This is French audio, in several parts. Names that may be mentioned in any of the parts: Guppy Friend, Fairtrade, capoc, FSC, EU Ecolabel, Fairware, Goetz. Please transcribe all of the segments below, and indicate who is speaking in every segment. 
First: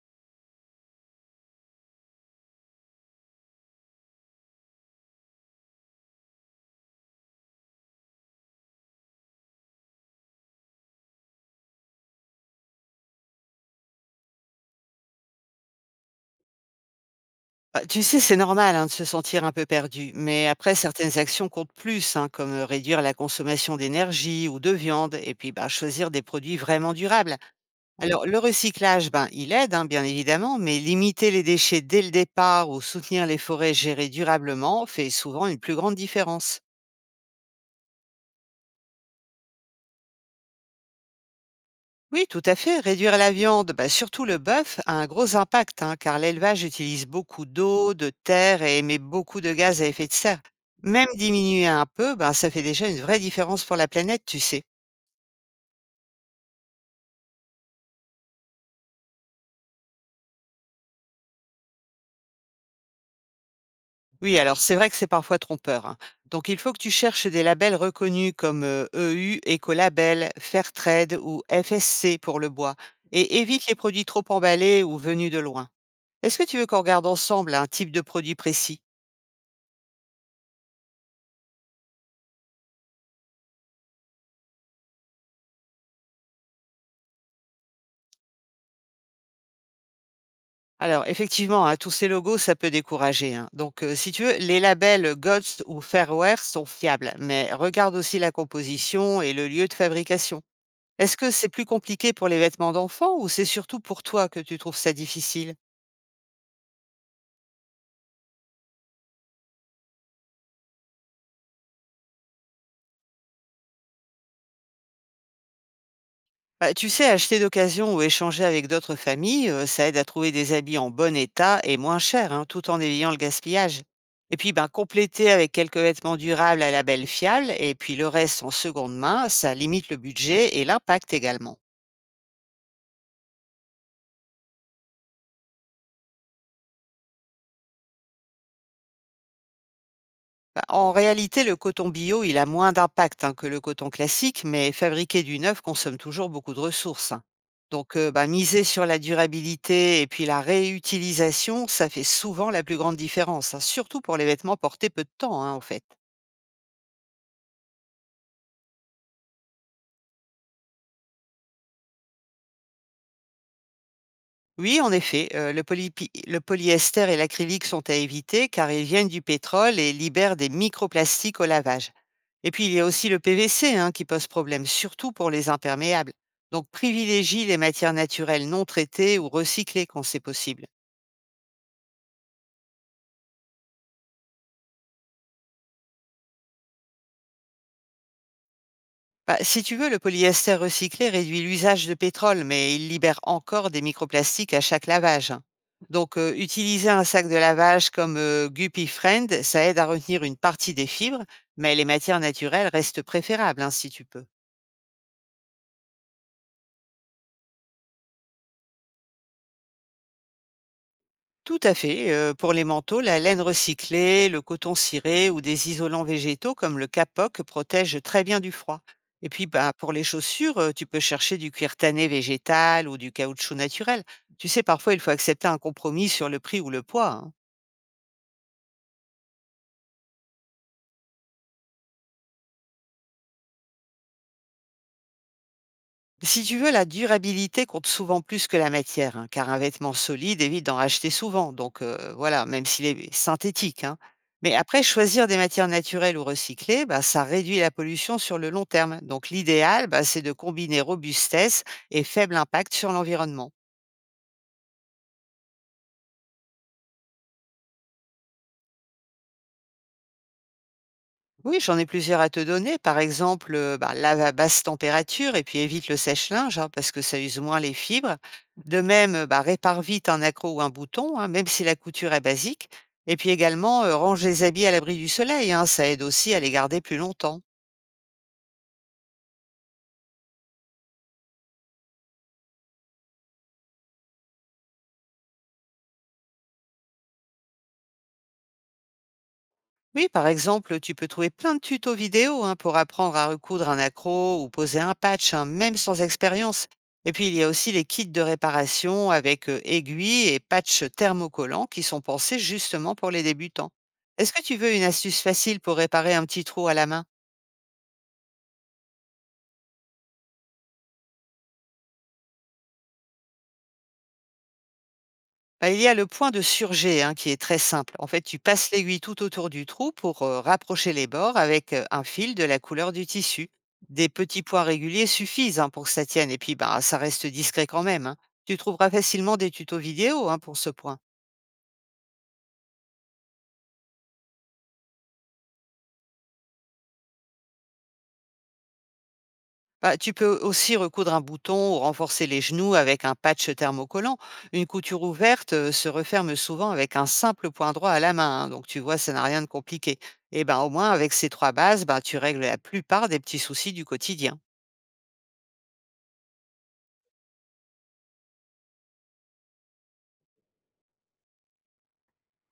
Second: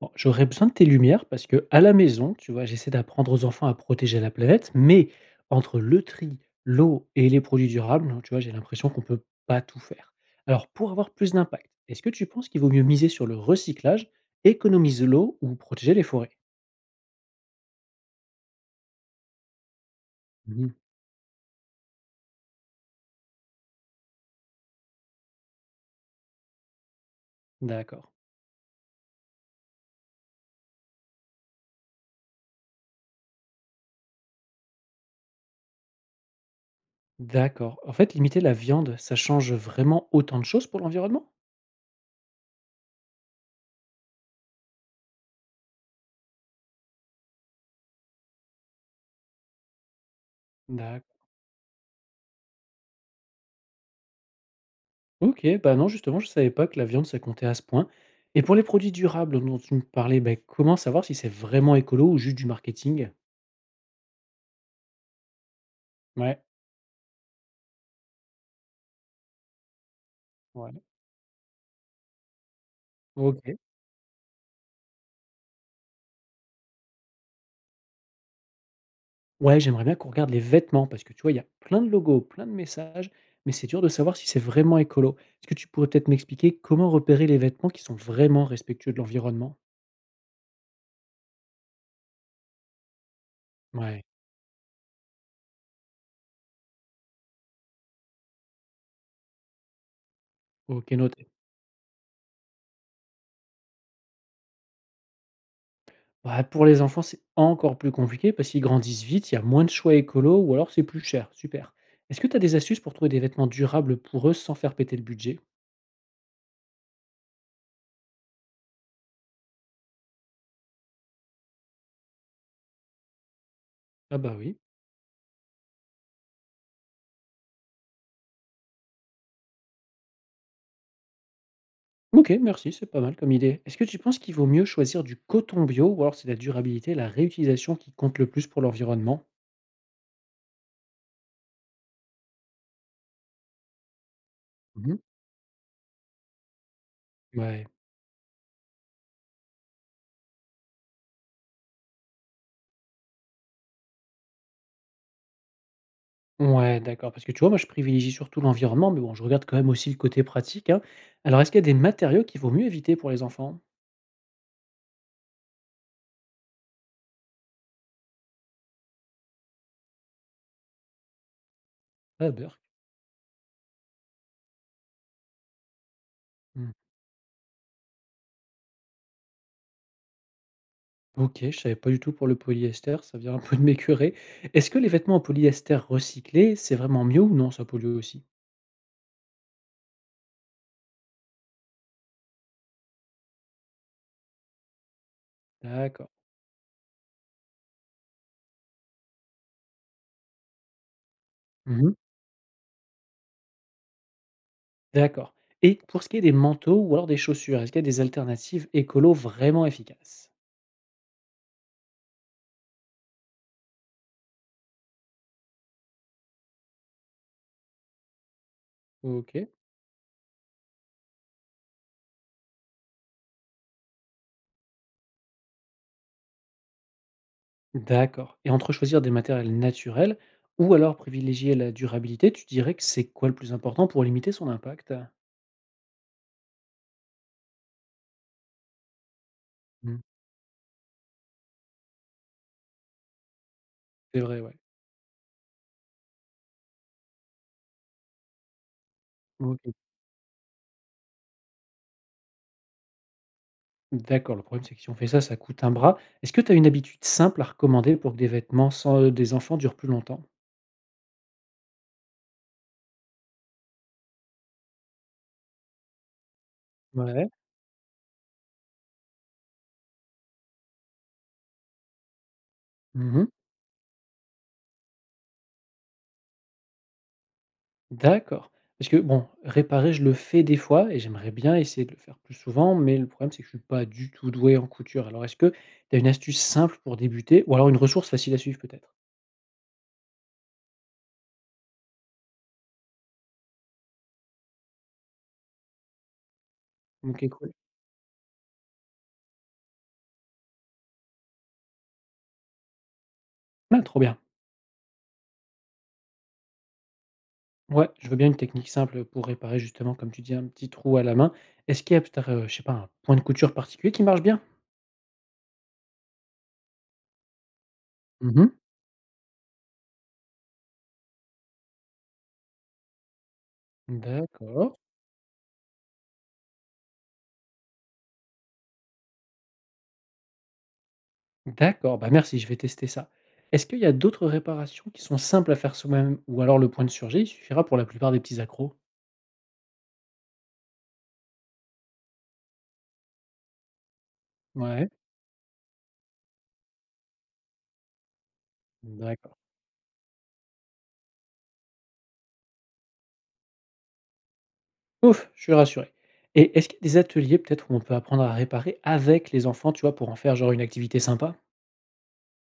Speaker 1: Bon, j'aurais besoin de tes lumières parce que à la maison, tu vois, j'essaie d'apprendre aux enfants à protéger la planète, mais entre le tri, l'eau et les produits durables, tu vois, j'ai l'impression qu'on peut pas tout faire. Alors, pour avoir plus d'impact, est-ce que tu penses qu'il vaut mieux miser sur le recyclage, économiser l'eau ou protéger les forêts?
Speaker 2: Bah, tu sais, c'est normal, hein, de se sentir un peu perdu, mais
Speaker 1: Mhm.
Speaker 2: après certaines actions comptent plus, hein, comme réduire la consommation d'énergie ou de viande, et puis bah, choisir des produits vraiment durables.
Speaker 1: D'accord.
Speaker 2: Oui. Alors le recyclage, ben, il aide, hein, bien évidemment, mais limiter les déchets dès le départ ou soutenir les forêts gérées durablement fait souvent une plus grande différence.
Speaker 1: D'accord. En fait, limiter la viande, ça change vraiment autant de choses pour l'environnement?
Speaker 2: Oui, tout à fait. Réduire la viande, bah, surtout le bœuf, a un gros impact, hein, car l'élevage utilise beaucoup d'eau, de terre et émet beaucoup de gaz à effet de serre. Même
Speaker 1: D'accord.
Speaker 2: diminuer un peu, bah, ça fait déjà une vraie différence pour la planète, tu sais.
Speaker 1: OK, bah, non, justement, je savais pas que la viande, ça comptait à ce point. Et pour les produits durables dont tu me parlais, bah, comment savoir si c'est vraiment écolo ou juste du marketing?
Speaker 2: Oui, alors c'est vrai que c'est parfois trompeur, hein.
Speaker 1: Ouais,
Speaker 2: Donc il faut que tu cherches des labels reconnus comme EU, Ecolabel,
Speaker 1: ouais,
Speaker 2: Fairtrade ou FSC pour le bois, et
Speaker 1: OK.
Speaker 2: évite les produits trop emballés ou venus de loin. Est-ce que tu veux qu'on regarde ensemble un type de produit précis?
Speaker 1: Ouais, j'aimerais bien qu'on regarde les vêtements parce que tu vois, il y a plein de logos, plein de messages, mais c'est dur de savoir si c'est vraiment écolo. Est-ce que tu pourrais peut-être m'expliquer comment repérer les vêtements qui sont vraiment respectueux de l'environnement?
Speaker 2: Alors effectivement, hein, tous ces logos, ça peut décourager, hein. Donc,
Speaker 1: Ouais,
Speaker 2: si tu veux, les labels Goetz ou Fairware sont fiables, mais regarde aussi la composition et le lieu de fabrication.
Speaker 1: OK,
Speaker 2: Est-ce
Speaker 1: noté.
Speaker 2: que c'est plus compliqué pour les vêtements d'enfants ou c'est surtout pour toi que tu trouves ça difficile?
Speaker 1: Bah, pour les enfants, c'est encore plus compliqué parce qu'ils grandissent vite, il y a moins de choix écolo ou alors c'est plus cher, super. Est-ce que tu as des astuces pour trouver des vêtements durables pour eux sans faire péter le budget?
Speaker 2: Bah, tu sais, acheter d'occasion ou échanger avec d'autres familles, ça aide à trouver des habits en bon état et moins chers, hein, tout en évitant le gaspillage.
Speaker 1: Ah
Speaker 2: Et
Speaker 1: bah
Speaker 2: puis,
Speaker 1: oui.
Speaker 2: ben, compléter avec quelques vêtements durables à label fiable et puis le reste en seconde main, ça limite le budget et l'impact également.
Speaker 1: Ok, merci, c'est pas mal comme idée. Est-ce que tu penses qu'il vaut mieux choisir du coton bio ou alors c'est la durabilité, la réutilisation qui compte le plus pour l'environnement?
Speaker 2: Bah, en réalité, le coton bio, il a moins d'impact, hein, que le coton classique, mais
Speaker 1: Mhm.
Speaker 2: fabriquer du neuf consomme toujours beaucoup de ressources, hein.
Speaker 1: Ouais.
Speaker 2: Donc, bah, miser sur la durabilité et puis la réutilisation, ça fait souvent la plus grande différence, hein, surtout pour les vêtements portés peu de temps, hein, en fait.
Speaker 1: Ouais, d'accord. Parce que tu vois, moi, je privilégie surtout l'environnement, mais bon, je regarde quand même aussi le côté pratique, hein. Alors, est-ce qu'il y a des matériaux qu'il vaut mieux éviter pour les enfants?
Speaker 2: Oui, en effet, le polypi le polyester et l'acrylique sont à éviter car ils viennent du pétrole et libèrent des microplastiques au lavage.
Speaker 1: Ah,
Speaker 2: Et
Speaker 1: beurk.
Speaker 2: puis il y a aussi le PVC, hein, qui pose problème, surtout pour les imperméables. Donc privilégie les matières naturelles non traitées ou recyclées quand c'est possible.
Speaker 1: OK, je savais pas du tout pour le polyester, ça vient un peu de m'écurer. Est-ce que les vêtements en polyester recyclé, c'est vraiment mieux ou non, ça pollue aussi?
Speaker 2: Bah, si tu veux, le polyester recyclé réduit l'usage de pétrole, mais il libère encore des microplastiques à chaque lavage.
Speaker 1: D'accord.
Speaker 2: Donc, utiliser un sac de lavage comme Guppy Friend, ça aide à retenir une partie des fibres, mais les
Speaker 1: Mmh.
Speaker 2: matières naturelles restent préférables, hein, si tu peux.
Speaker 1: D'accord, et pour ce qui est des manteaux ou alors des chaussures, est-ce qu'il y a des alternatives écolo vraiment efficaces?
Speaker 2: Tout à fait. Pour les manteaux, la laine recyclée, le coton ciré ou des isolants végétaux comme le capoc protègent très bien du froid. Et puis,
Speaker 1: OK.
Speaker 2: bah, pour les chaussures, tu peux chercher du cuir tanné végétal ou du caoutchouc naturel. Tu sais, parfois, il faut accepter un compromis sur le prix ou le poids, hein.
Speaker 1: D'accord, et entre choisir des matériels naturels ou alors privilégier la durabilité, tu dirais que c'est quoi le plus important pour limiter son impact?
Speaker 2: Si tu veux, la durabilité compte souvent plus que la matière, hein, car un vêtement
Speaker 1: Mmh,
Speaker 2: solide évite d'en racheter souvent. Donc voilà, même s'il est synthétique, hein.
Speaker 1: c'est vrai,
Speaker 2: Mais
Speaker 1: ouais.
Speaker 2: après, choisir des matières naturelles ou recyclées, bah, ça réduit la pollution sur le long terme. Donc
Speaker 1: OK.
Speaker 2: l'idéal, bah, c'est de combiner robustesse et faible impact sur l'environnement.
Speaker 1: D'accord, le problème, c'est que si on fait ça, ça coûte un bras. Est-ce que tu as une habitude simple à recommander pour que des vêtements sans, des enfants durent plus longtemps?
Speaker 2: Oui, j'en ai plusieurs à te donner. Par exemple, bah, lave à basse température et puis évite le sèche-linge, hein, parce que ça
Speaker 1: Ouais.
Speaker 2: use moins les fibres. De même, bah, répare vite un accroc ou un bouton, hein, même si la couture est basique. Et
Speaker 1: Mmh.
Speaker 2: puis également, range les habits à l'abri du soleil, hein, ça aide aussi à les garder plus longtemps.
Speaker 1: D'accord. Parce que bon, réparer, je le fais des fois et j'aimerais bien essayer de le faire plus souvent, mais le problème, c'est que je suis pas du tout doué en couture. Alors est-ce que tu as une astuce simple pour débuter ou alors une ressource facile à suivre peut-être?
Speaker 2: Oui, par exemple, tu peux trouver plein de tutos vidéo, hein, pour apprendre à recoudre un accro ou poser un patch, hein, même sans expérience. Et puis,
Speaker 1: OK,
Speaker 2: il y a
Speaker 1: cool.
Speaker 2: aussi les kits de réparation avec aiguilles et patchs thermocollants qui sont pensés justement pour les débutants.
Speaker 1: Ah, trop bien.
Speaker 2: Est-ce que tu veux une astuce facile pour réparer un petit trou à la main?
Speaker 1: Ouais, je veux bien une technique simple pour réparer justement, comme tu dis, un petit trou à la main. Est-ce qu'il y a peut-être, je sais pas, un point de couture particulier qui marche bien?
Speaker 2: Bah, il y a le point de surjet, hein, qui est très simple. En fait, tu
Speaker 1: Mmh.
Speaker 2: passes l'aiguille tout autour du trou pour rapprocher les bords avec un fil de la couleur du tissu. Des petits points
Speaker 1: D'accord.
Speaker 2: réguliers suffisent, hein, pour que ça tienne et puis bah, ça reste discret quand même, hein. Tu trouveras facilement des tutos vidéo, hein, pour ce point.
Speaker 1: D'accord, bah merci, je vais tester ça. Est-ce qu'il y a d'autres réparations qui sont simples à faire soi-même ou alors le point de surjet, il suffira pour la plupart des petits accros?
Speaker 2: Bah, tu peux aussi recoudre un bouton ou renforcer les genoux avec un patch thermocollant. Une
Speaker 1: Ouais,
Speaker 2: couture ouverte se referme souvent avec un simple point droit à la main, hein, donc tu vois, ça n'a
Speaker 1: d'accord.
Speaker 2: rien de compliqué. Et ben au moins avec ces trois bases, ben, tu règles la plupart des petits soucis du quotidien.
Speaker 1: Ouf, je suis rassuré. Et est-ce qu'il y a des ateliers peut-être où on peut apprendre à réparer avec les enfants, tu vois, pour en faire genre une activité sympa?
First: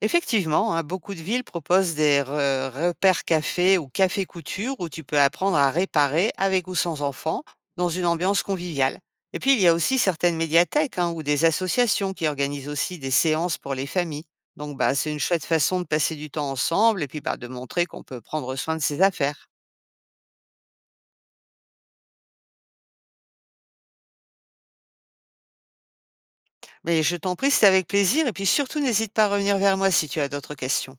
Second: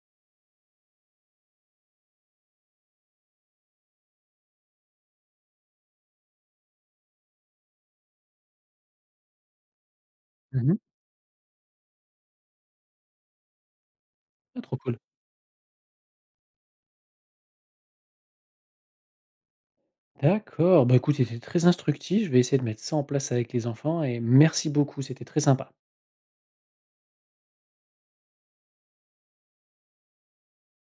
Speaker 2: Effectivement, hein, beaucoup de villes proposent des repères café ou café couture où tu peux apprendre à réparer avec ou sans enfant dans une ambiance conviviale. Et puis, il y a aussi certaines
Speaker 1: Mhm.
Speaker 2: médiathèques, hein, ou des associations qui organisent aussi des séances pour les familles.
Speaker 1: Ah,
Speaker 2: Donc,
Speaker 1: trop
Speaker 2: bah,
Speaker 1: cool.
Speaker 2: c'est une chouette façon de passer du temps ensemble et puis bah, de montrer qu'on peut prendre soin de ses affaires.
Speaker 1: D'accord, bah écoute, c'était très instructif, je vais essayer de mettre ça en place avec les enfants et merci beaucoup, c'était très sympa.
Speaker 2: Mais je t'en prie, c'est avec plaisir. Et puis surtout, n'hésite pas à revenir vers moi si tu as d'autres questions.